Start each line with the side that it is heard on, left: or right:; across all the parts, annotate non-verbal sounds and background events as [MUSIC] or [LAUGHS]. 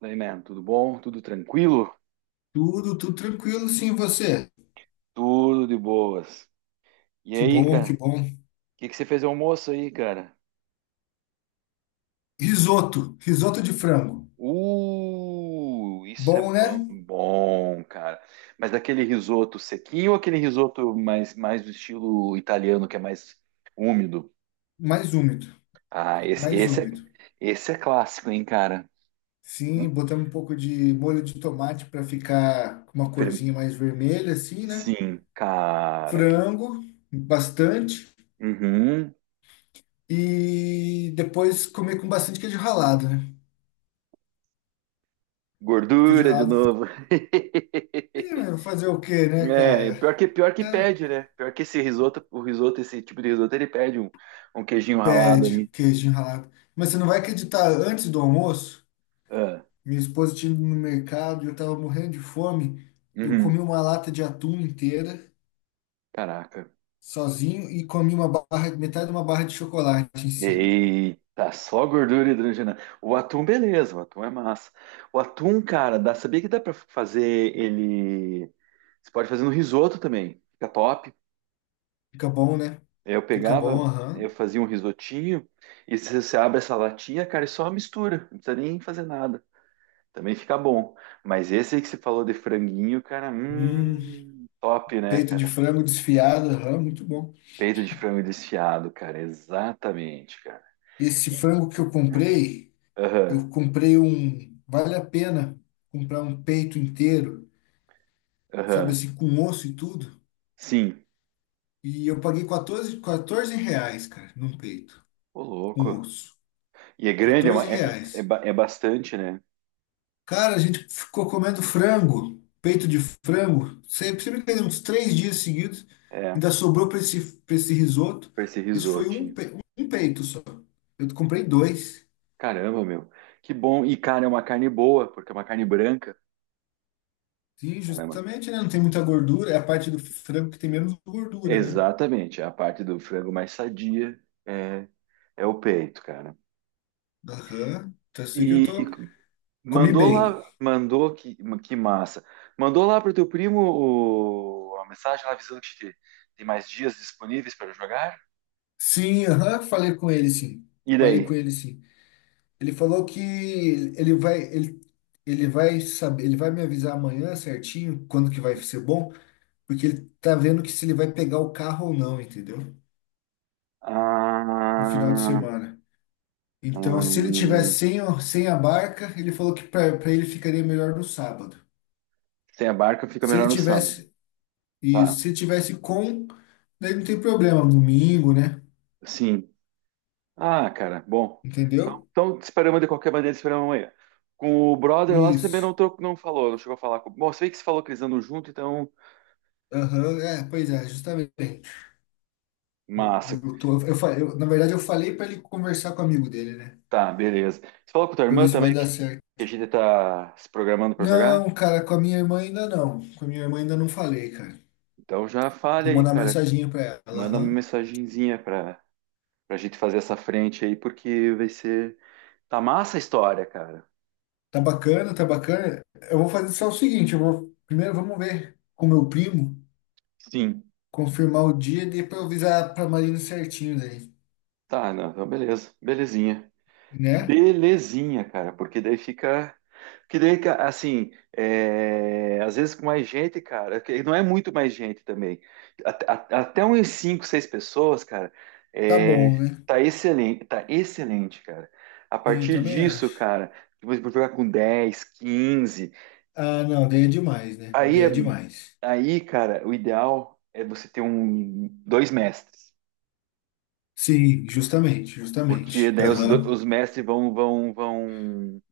right: Daí, man, tudo bom? Tudo tranquilo?
left: Tudo, tudo tranquilo, sim, você?
right: Tudo de boas. E
left: Que
right: aí,
left: bom,
right: cara?
left: que bom.
right: O que que você fez de almoço aí, cara?
left: Risoto, risoto de frango.
right: Isso é
left: Bom,
right: bom,
left: né?
right: bom, cara. Mas daquele risoto sequinho ou aquele risoto mais do estilo italiano, que é mais úmido?
left: Mais úmido,
right: Ah,
left: mais úmido.
right: esse é clássico, hein, cara?
left: Sim,
right: Hum,
left: botamos um pouco de molho de tomate para ficar com uma
right: fer-
left: corzinha mais vermelha, assim, né?
right: Sim, cara. Que...
left: Frango, bastante.
right: Uhum.
left: E depois comer com bastante queijo ralado, né? Queijo
right: Gordura de
left: ralado.
right: novo.
left: Ih,
right: [LAUGHS]
left: mas fazer o quê, né,
right: É,
left: cara?
right: pior que
left: É.
right: pede, né? Pior que esse risoto, esse tipo de risoto, ele pede um queijinho ralado
left: Pede
right: ali.
left: queijo ralado. Mas você não vai acreditar, antes do almoço.
right: Ah,
left: Minha esposa tinha ido no mercado e eu tava morrendo de fome. Eu comi
right: uhum.
left: uma lata de atum inteira,
right: Caraca.
left: sozinho, e comi uma barra, metade de uma barra de chocolate em cima.
right: Eita, só gordura hidrogenada. O atum, beleza, o atum é massa. O atum, cara, dá, sabia que dá pra fazer ele. Você pode fazer no risoto também, fica top.
left: Fica bom, né?
right: Eu
left: Fica bom,
right: pegava, eu
left: aham.
right: fazia um risotinho, e você abre essa latinha, cara, e só mistura, não precisa nem fazer nada. Também fica bom. Mas esse aí que você falou de franguinho, cara,
left: Hum,
right: top, né,
left: peito de
right: cara?
left: frango desfiado, aham, muito bom.
right: Peito de frango desfiado, cara, exatamente, cara.
left: Esse frango que
right: Aham,
left: eu comprei um. Vale a pena comprar um peito inteiro, sabe
right: aham,
left: assim, com osso e tudo.
right: sim.
left: E eu paguei quatorze reais, cara, num peito,
right: Ô, louco.
left: com osso.
right: E é grande, é, uma-
left: quatorze
right: é, é, é
left: reais.
right: ba- é bastante, né?
left: Cara, a gente ficou comendo frango, peito de frango, sempre, sempre que uns 3 dias seguidos,
right: É,
left: ainda sobrou para esse risoto.
right: pra esse
left: Isso foi um,
right: risotinho.
left: pe- um peito só. Eu comprei dois.
right: Caramba, meu. Que bom. E, cara, é uma carne boa, porque é uma carne branca.
left: Sim,
right: Ela é uma-
left: justamente, né? Não tem muita gordura, é a parte do frango que tem menos gordura, né?
right: Exatamente, é a parte do frango mais sadia é, é o peito, cara.
left: Aham. Tá assim que eu
right: E
left: tô. Comi
right: Mandou
left: bem.
right: lá, mandou que massa. Mandou lá pro teu primo a mensagem lá avisando que tem mais dias disponíveis para jogar.
left: Sim, aham, falei com ele, sim.
right: E
left: Falei
right: daí?
left: com ele, sim. Ele falou que ele vai saber, ele vai me avisar amanhã certinho quando que vai ser bom. Porque ele tá vendo que se ele vai pegar o carro ou não, entendeu? No final de
right: Ah,
left: semana. Então, se ele tiver
right: hum,
left: sem a barca, ele falou que para ele ficaria melhor no sábado.
right: sem a barca fica
left: Se ele
right: melhor no sábado.
left: tivesse
right: Tá,
left: isso, se ele tivesse com, daí não tem problema, domingo, né?
right: sim. Ah, cara, bom.
left: Entendeu?
right: Então te esperamos de qualquer maneira, te esperamos amanhã. Com o brother lá, você também não,
left: Isso.
right: trocou, não falou, não chegou a falar com. Bom, você vê que você falou que eles andam junto, então.
left: Aham, é, pois é, justamente. O-
right: Massa.
left: Eu, tô- eu, fa- eu- na verdade, eu falei para ele conversar com o amigo dele, né?
right: Tá, beleza. Você falou com tua
left: Para
right: irmã
left: ver se vai
right: também
left: dar certo.
right: que a gente tá se programando para jogar?
left: Não, cara, com a minha irmã ainda não. Com a minha irmã ainda não falei, cara.
right: Então já fale
left: Vou
right: aí,
left: mandar uma
right: cara.
left: mensaginha para ela,
right: Manda uma
left: aham.
right: mensagenzinha pra gente fazer essa frente aí, porque vai ser. Tá massa a história, cara.
left: Tá bacana, tá bacana. Eu vou fazer só o seguinte, eu vou primeiro vamos ver com meu primo,
right: Sim.
left: confirmar o dia e depois eu avisar pra Marina certinho daí,
right: Tá, não, então beleza. Belezinha.
left: né?
right: Belezinha, cara, porque daí fica. Que daí, assim, é, às vezes com mais gente, cara, que não é muito mais gente também. Até uns 5, 6 pessoas, cara,
left: Tá
right: é,
left: bom, né?
right: tá excelente, cara. A
left: Sim, eu
right: partir
left: também
right: disso,
left: acho.
right: cara, depois vou jogar com 10, 15.
left: Ah, não, daí é demais, né?
right: Aí,
left: Daí é
right: é-
left: demais.
right: aí, cara, o ideal é você ter um, dois mestres,
left: Sim, justamente,
right: porque
left: justamente.
right: daí
left: Aham.
right: os mestres vão,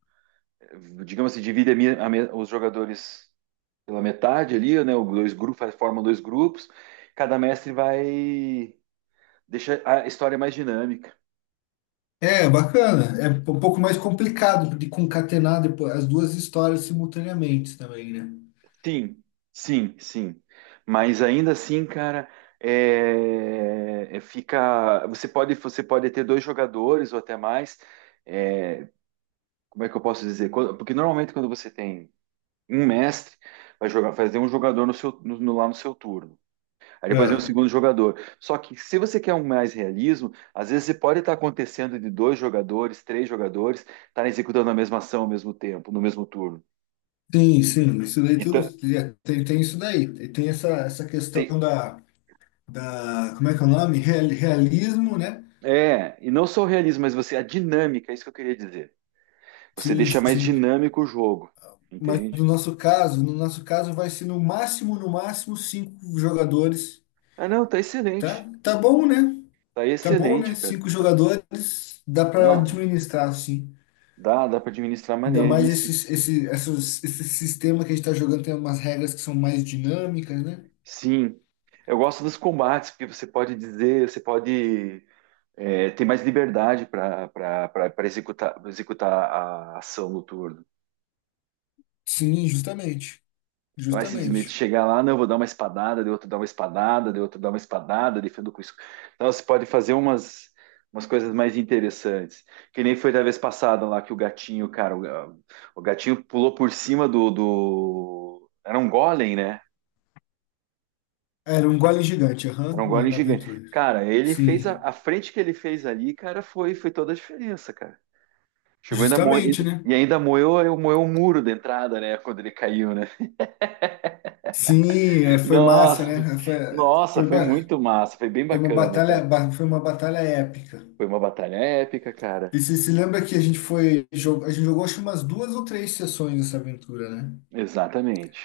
right: digamos assim, dividem a mi- a me- os jogadores pela metade ali, né? Os dois grupos, formam dois grupos. Cada mestre vai deixar a história mais dinâmica.
left: É, bacana. É um pouco mais complicado de concatenar depois as duas histórias simultaneamente também, né?
right: Sim, sim, sim. Mas ainda assim, cara, fica. Você pode ter dois jogadores ou até mais. É, como é que eu posso dizer? Porque normalmente quando você tem um mestre, vai jogar, fazer um jogador no seu, no- no- lá no seu turno. Aí depois vem o
left: É.
right: segundo jogador. Só que se você quer um mais realismo, às vezes você pode estar acontecendo de dois jogadores, três jogadores, estar executando a mesma ação ao mesmo tempo, no mesmo turno.
left: Sim, sim, isso daí tudo
right: Então,
left: tem isso daí. Tem essa questão
right: tem,
left: da, como é que é o nome? Realismo, né?
right: e não só o realismo, mas você, a dinâmica, é isso que eu queria dizer. Você
left: Sim,
right: deixa mais
left: sim.
right: dinâmico o jogo,
left: Mas no
right: entende?
left: nosso caso, no nosso caso vai ser no máximo cinco jogadores,
right: Ah, não, tá
left: tá?
right: excelente.
left: Tá bom, né?
right: Tá
left: Tá bom,
right: excelente,
left: né?
right: cara.
left: Cinco jogadores dá para
right: Não,
left: administrar, sim.
right: dá para administrar
left: Ainda mais
right: maneiríssimo.
left: esse sistema que a gente tá jogando tem umas regras que são mais dinâmicas, né?
right: Sim, eu gosto dos combates, porque você pode dizer, você pode ter mais liberdade para executar a ação no turno.
left: Sim, justamente.
right: Não é simplesmente
left: Justamente.
right: chegar lá, não, vou dar uma espadada, de outro dar uma espadada, de outro dar uma espadada, defendo com isso. Então você pode fazer umas coisas mais interessantes. Que nem foi da vez passada lá que o gatinho, cara, o gatinho pulou por cima do... Era um golem, né?
left: Era um gole gigante,
right: Era
left: aham,
right: um
left: na,
right: gole
left: na
right: gigante.
left: aventura.
right: Cara, ele fez a,
left: Sim,
right: a frente que ele fez ali, cara, foi toda a diferença, cara. Chegou ainda mo-
left: justamente, né?
right: e ainda moeu o muro da entrada, né? Quando ele caiu, né?
left: Sim, é, foi massa,
right: Nossa,
left: né?
right: nossa,
left: Foi,
right: foi
left: ba-
right: muito massa, foi bem
left: foi uma
right: bacana,
left: batalha,
right: cara.
left: foi uma batalha épica.
right: Foi uma batalha épica, cara.
left: E você se lembra que a gente jogou acho que umas duas ou três sessões dessa aventura, né?
right: Exatamente.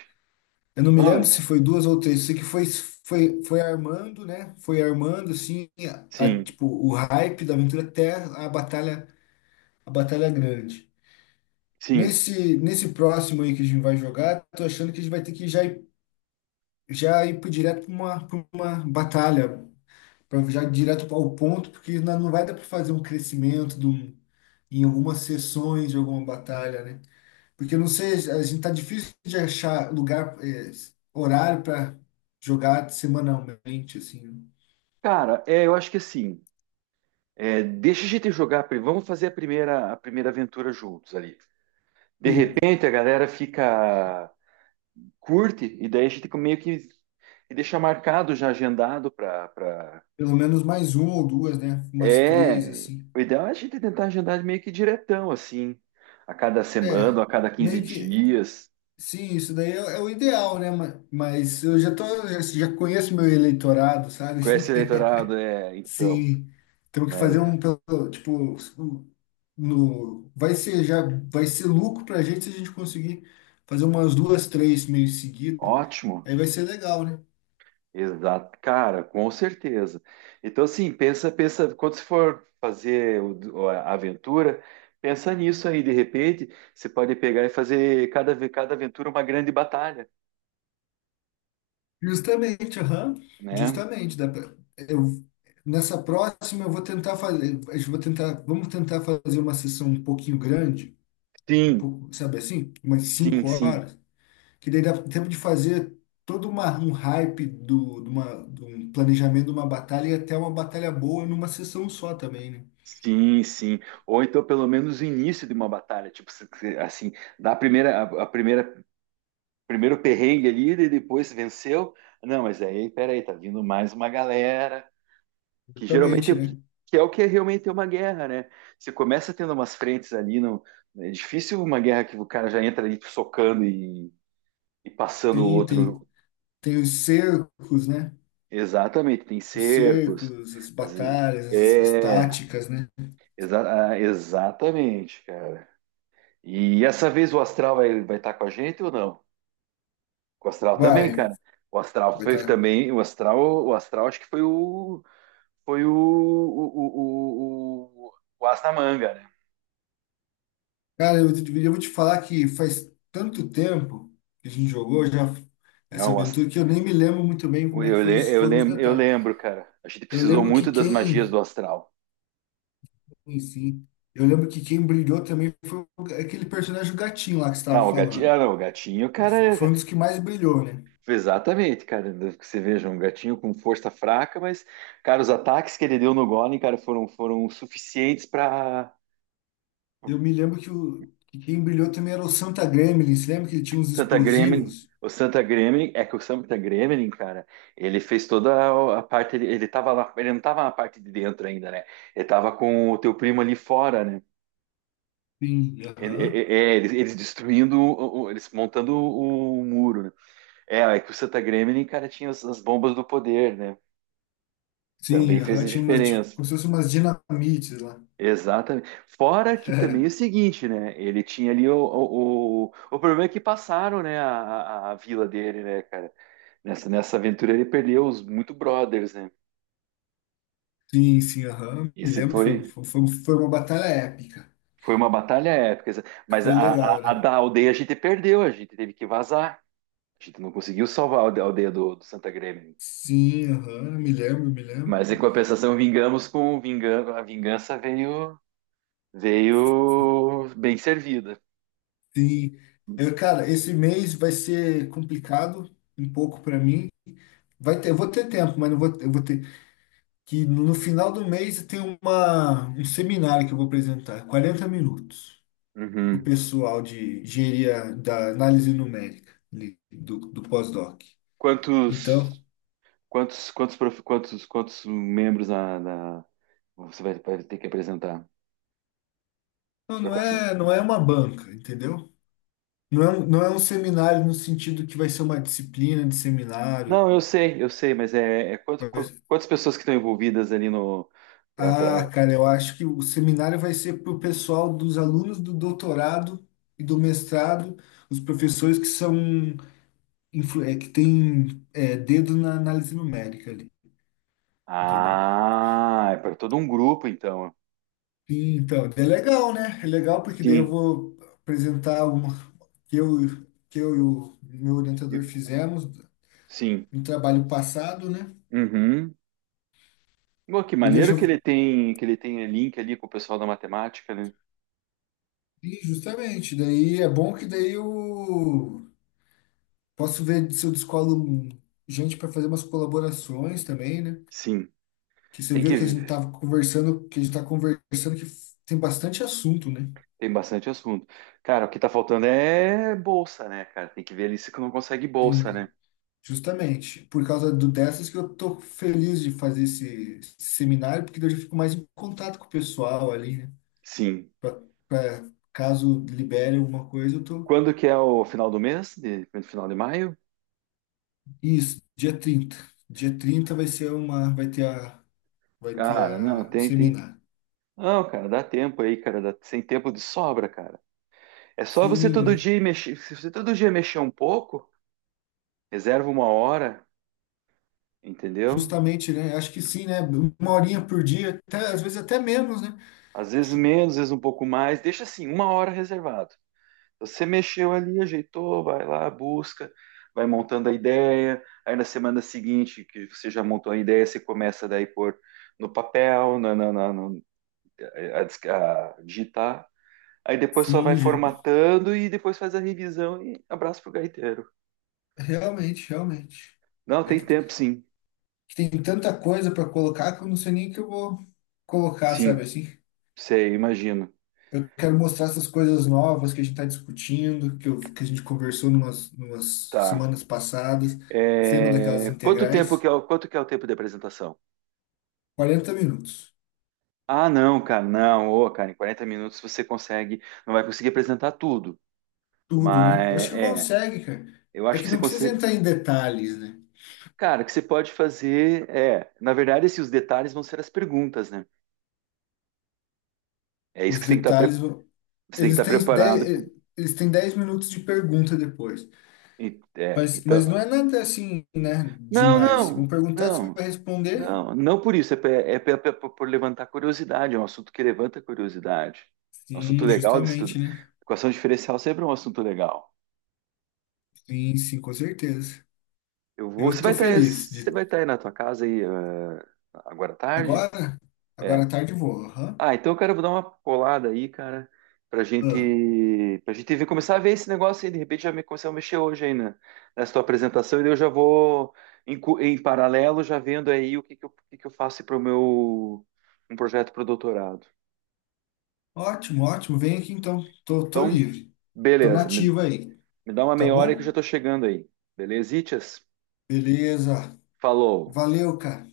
left: Eu não me lembro se
right: Ah,
left: foi duas ou três, sei que foi armando, né? Foi armando, assim,
right: sim,
left: tipo, o hype da aventura até a batalha grande.
right: sim.
left: Nesse próximo aí que a gente vai jogar, tô achando que a gente vai ter que já ir, direto pra uma batalha para já ir direto ao ponto, porque não vai dar para fazer um crescimento de um- em algumas sessões de alguma batalha, né? Porque eu não sei, a gente tá difícil de achar lugar, horário para jogar semanalmente, assim, né?
right: Cara, eu acho que assim, deixa a gente jogar, vamos fazer a primeira aventura juntos ali. De
left: E
right: repente a galera fica curte, e daí a gente meio que e deixa marcado já agendado para pra...
left: pelo menos mais uma ou duas, né? Umas três,
right: É,
left: assim.
right: o ideal é a gente tentar agendar meio que diretão, assim, a cada semana,
left: É,
right: ou a cada quinze
left: meio que.
right: dias.
left: Sim, isso daí é o ideal, né? Mas eu já conheço meu eleitorado, sabe?
right: Com esse eleitorado,
left: [LAUGHS]
right: então,
left: Sim, temos que
right: mas
left: fazer um, pelo- tipo, um- no, vai ser já, vai ser lucro pra gente se a gente conseguir fazer umas duas, três meio seguida,
right: ótimo,
left: aí vai ser legal, né?
right: exato, cara, com certeza. Então, assim, pensa, quando você for fazer a aventura, pensa nisso aí, de repente, você pode pegar e fazer cada aventura uma grande batalha,
left: Justamente, aham,
right: né?
left: justamente, dá pra, eu, nessa próxima eu vou tentar fazer, a gente vai tentar, vamos tentar fazer uma sessão um pouquinho grande, um
right: Sim,
left: pouco, sabe assim, umas
right: Sim,
left: cinco
right: sim,
left: horas, que daí dá tempo de fazer todo uma, um hype de um planejamento de uma batalha e até uma batalha boa numa sessão só também, né?
right: sim, sim. Ou então, pelo menos, o início de uma batalha. Tipo, assim, da primeira, a primeira, primeiro perrengue ali, e depois venceu. Não, mas aí, peraí, tá vindo mais uma galera, que geralmente é
left: Exatamente,
right: o que,
left: né?
right: que é o que é realmente é uma guerra, né? Você começa tendo umas frentes ali, não, é difícil uma guerra que o cara já entra ali socando e passando o
left: Sim,
right: outro.
left: tem os cercos, né?
right: Exatamente, tem
left: Os
right: cercos.
left: cercos, as
right: Às vezes,
left: batalhas, as
right: é,
left: táticas, né?
right: exatamente, E essa vez o astral vai estar com a gente ou não? O astral também,
left: Vai,
right: cara. O astral
left: vai
right: foi
left: tá.
right: também, o astral acho que foi o as da manga, né?
left: Cara, eu vou te falar que faz tanto tempo que a gente jogou já essa
right: Não,
left: aventura que eu nem me lembro muito bem como é que
right: eu,
left: foi
right: le-
left: os-
right: eu,
left: foram os
right: lem- eu
left: detalhes.
right: lembro, cara. A gente
left: Eu
right: precisou
left: lembro que
right: muito das magias do
left: quem
right: astral.
left: Sim, sim. Eu lembro que quem brilhou também foi aquele personagem o gatinho lá que você
right: Ah,
left: estava
right: o gatinho, ah,
left: falando.
right: não, o gatinho,
left: Aí
right: cara,
left: foi um dos que mais brilhou, né?
right: exatamente, cara. Que você veja, um gatinho com força fraca, mas, cara, os ataques que ele deu no Golem, cara, foram suficientes para
left: Eu me lembro que quem brilhou também era o Santa Gremlin. Você lembra que ele tinha uns
right: Santa Gremlin,
left: explosivos?
right: o Santa Gremlin, é que o Santa Gremlin, cara, ele fez toda a parte, ele tava lá, ele não tava na parte de dentro ainda, né? Ele tava com o teu primo ali fora, né?
left: Sim, aham.
right: Eles destruindo, eles montando o muro, né? É, é que o Santa Gremlin, cara, tinha as bombas do poder, né?
left: Sim,
right: Também fez
left: aham.
right: a
left: Tinha umas, tipo,
right: diferença.
left: como se fossem umas dinamites lá.
right: Exatamente. Fora que também é o
left: [LAUGHS]
right: seguinte, né? Ele tinha ali o problema é que passaram, né, a vila dele, né, cara? Nessa aventura ele perdeu os muito brothers, né?
left: Sim, sim, aham. Me
right: Esse
left: lembro, foi,
right: foi,
left: foi, foi foi uma batalha épica.
right: foi uma batalha épica. Mas
left: Foi
right: a, a-
left: legal,
right: a
left: né?
right: da aldeia a gente perdeu, a gente teve que vazar. A gente não conseguiu salvar a aldeia do Santa Grêmio.
left: Sim, aham. Me lembro, me lembro.
right: Mas em compensação, vingamos com vingança. A vingança veio, veio bem servida.
left: Sim. Eu, cara, esse mês vai ser complicado um pouco para mim. Eu vou ter tempo, mas não vou, eu vou ter que no final do mês tem um seminário que eu vou apresentar, 40 minutos, para o
right: Uhum.
left: pessoal de engenharia da análise numérica ali, do pós-doc.
right: Quantos,
left: Então,
right: quantos membros você vai ter que apresentar?
left: não, não é uma banca, entendeu? Não é um seminário no sentido que vai ser uma disciplina de seminário.
right: Não, eu sei, mas
left: Vai-
right: quantas pessoas que estão envolvidas ali no. Pra,
left: Ah,
right: pra...
left: cara, eu acho que o seminário vai ser para o pessoal dos alunos do doutorado e do mestrado, os professores que são é, que tem é, dedo na análise numérica ali, entendeu?
right: Ah, é para todo um grupo, então.
left: E, então, é legal, né? É legal porque daí eu
right: Sim,
left: vou apresentar alguma que eu, que eu e o meu orientador
right: e-
left: fizemos
right: sim.
left: no trabalho passado, né?
right: Uhum. Pô, que
left: E daí eu
right: maneiro
left: já,
right: que ele tem link ali com o pessoal da matemática, né?
left: e justamente, daí é bom que daí eu posso ver se eu descolo gente para fazer umas colaborações também, né?
right: Sim,
left: Que você
right: tem que
left: viu que a gente tava conversando, que a gente tá conversando que tem bastante assunto, né?
right: tem bastante assunto. Cara, o que tá faltando é bolsa, né, cara? Tem que ver ali se não consegue bolsa, né?
left: Justamente, por causa dessas que eu tô feliz de fazer esse seminário, porque daí eu já fico mais em contato com o pessoal ali, né?
right: Sim.
left: Pra, pra caso libere alguma coisa, eu tô.
right: Quando que é o final do mês? Final de maio?
left: Isso, dia trinta vai ser uma, vai ter
right: Cara, não,
left: a, o
right: tem, tem
left: seminário.
right: Não, cara, dá tempo aí, cara, sem tempo de sobra, cara. É só você todo
left: Sim,
right: dia ir mexer, se você todo dia mexer um pouco, reserva uma hora, entendeu?
left: justamente, né? Acho que sim, né? Uma horinha por dia, até, às vezes até menos, né?
right: Às vezes menos, às vezes um pouco mais, deixa assim, uma hora reservado. Você mexeu ali, ajeitou, vai lá, busca, vai montando a ideia, aí na semana seguinte que você já montou a ideia, você começa daí por no papel, a digitar, aí depois só vai
left: Sim, Gê.
right: formatando e depois faz a revisão e abraço pro gaiteiro.
left: Realmente, realmente.
right: Não,
left: É
right: tem
left: que, t-
right: tempo, sim.
left: que tem tanta coisa para colocar que eu não sei nem o que eu vou colocar, sabe
right: Sim,
left: assim?
right: sei, imagino.
left: Eu quero mostrar essas coisas novas que a gente está discutindo, que a gente conversou numas
right: Tá.
left: semanas passadas. Você lembra daquelas
right: É, Quanto tempo
left: integrais?
right: que é o... Quanto que é o tempo de apresentação?
left: 40 minutos.
right: Ah, não, cara, não. Ô, cara, em 40 minutos você consegue... Não vai conseguir apresentar tudo.
left: Tudo,
right: Mas,
left: né? Eu acho que
right: é...
left: consegue, cara.
right: Eu
left: É
right: acho que
left: que
right: você
left: não precisa
right: consegue...
left: entrar em detalhes, né?
right: Cara, o que você pode fazer é... Na verdade, assim, os detalhes vão ser as perguntas, né? É isso
left: Os
right: que você tem que estar, pre-
left: detalhes,
right: você tem que
left: eles
right: estar
left: têm 10
right: preparado.
left: eh, eles têm 10 minutos de pergunta depois.
right: É,
left: Mas
right: então...
left: não é nada assim, né?
right: Não,
left: Demais. Se vão
right: não,
left: perguntar, você
right: não.
left: vai responder?
right: Não, não por isso, por levantar curiosidade, é um assunto que levanta curiosidade. É um assunto
left: Sim,
right: legal de
left: justamente,
right: estudar.
left: né?
right: Equação diferencial sempre é um assunto legal.
left: Sim, sim, com certeza.
right: Eu
left: Eu
right: vou,
left: estou feliz de
right: você vai estar aí na tua casa aí, agora à tarde?
left: Agora? Agora
right: É.
left: à tarde eu vou. Aham.
right: Ah, então, cara, eu vou dar uma colada aí, cara, pra
left: Ah,
right: gente, pra gente ver, começar a ver esse negócio aí, de repente já me começar a mexer hoje aí nessa tua apresentação, e daí eu já vou, em paralelo, já vendo aí o que que eu faço para o meu, um projeto para o doutorado.
left: ótimo, ótimo. Vem aqui então. Tô
right: Então,
left: livre. Tô
right: beleza. Me,
left: nativo aí.
right: me dá uma
left: Tá
right: meia hora que eu já
left: bom?
right: tô chegando aí. Beleza, Itias?
left: Beleza.
right: Falou.
left: Valeu, cara.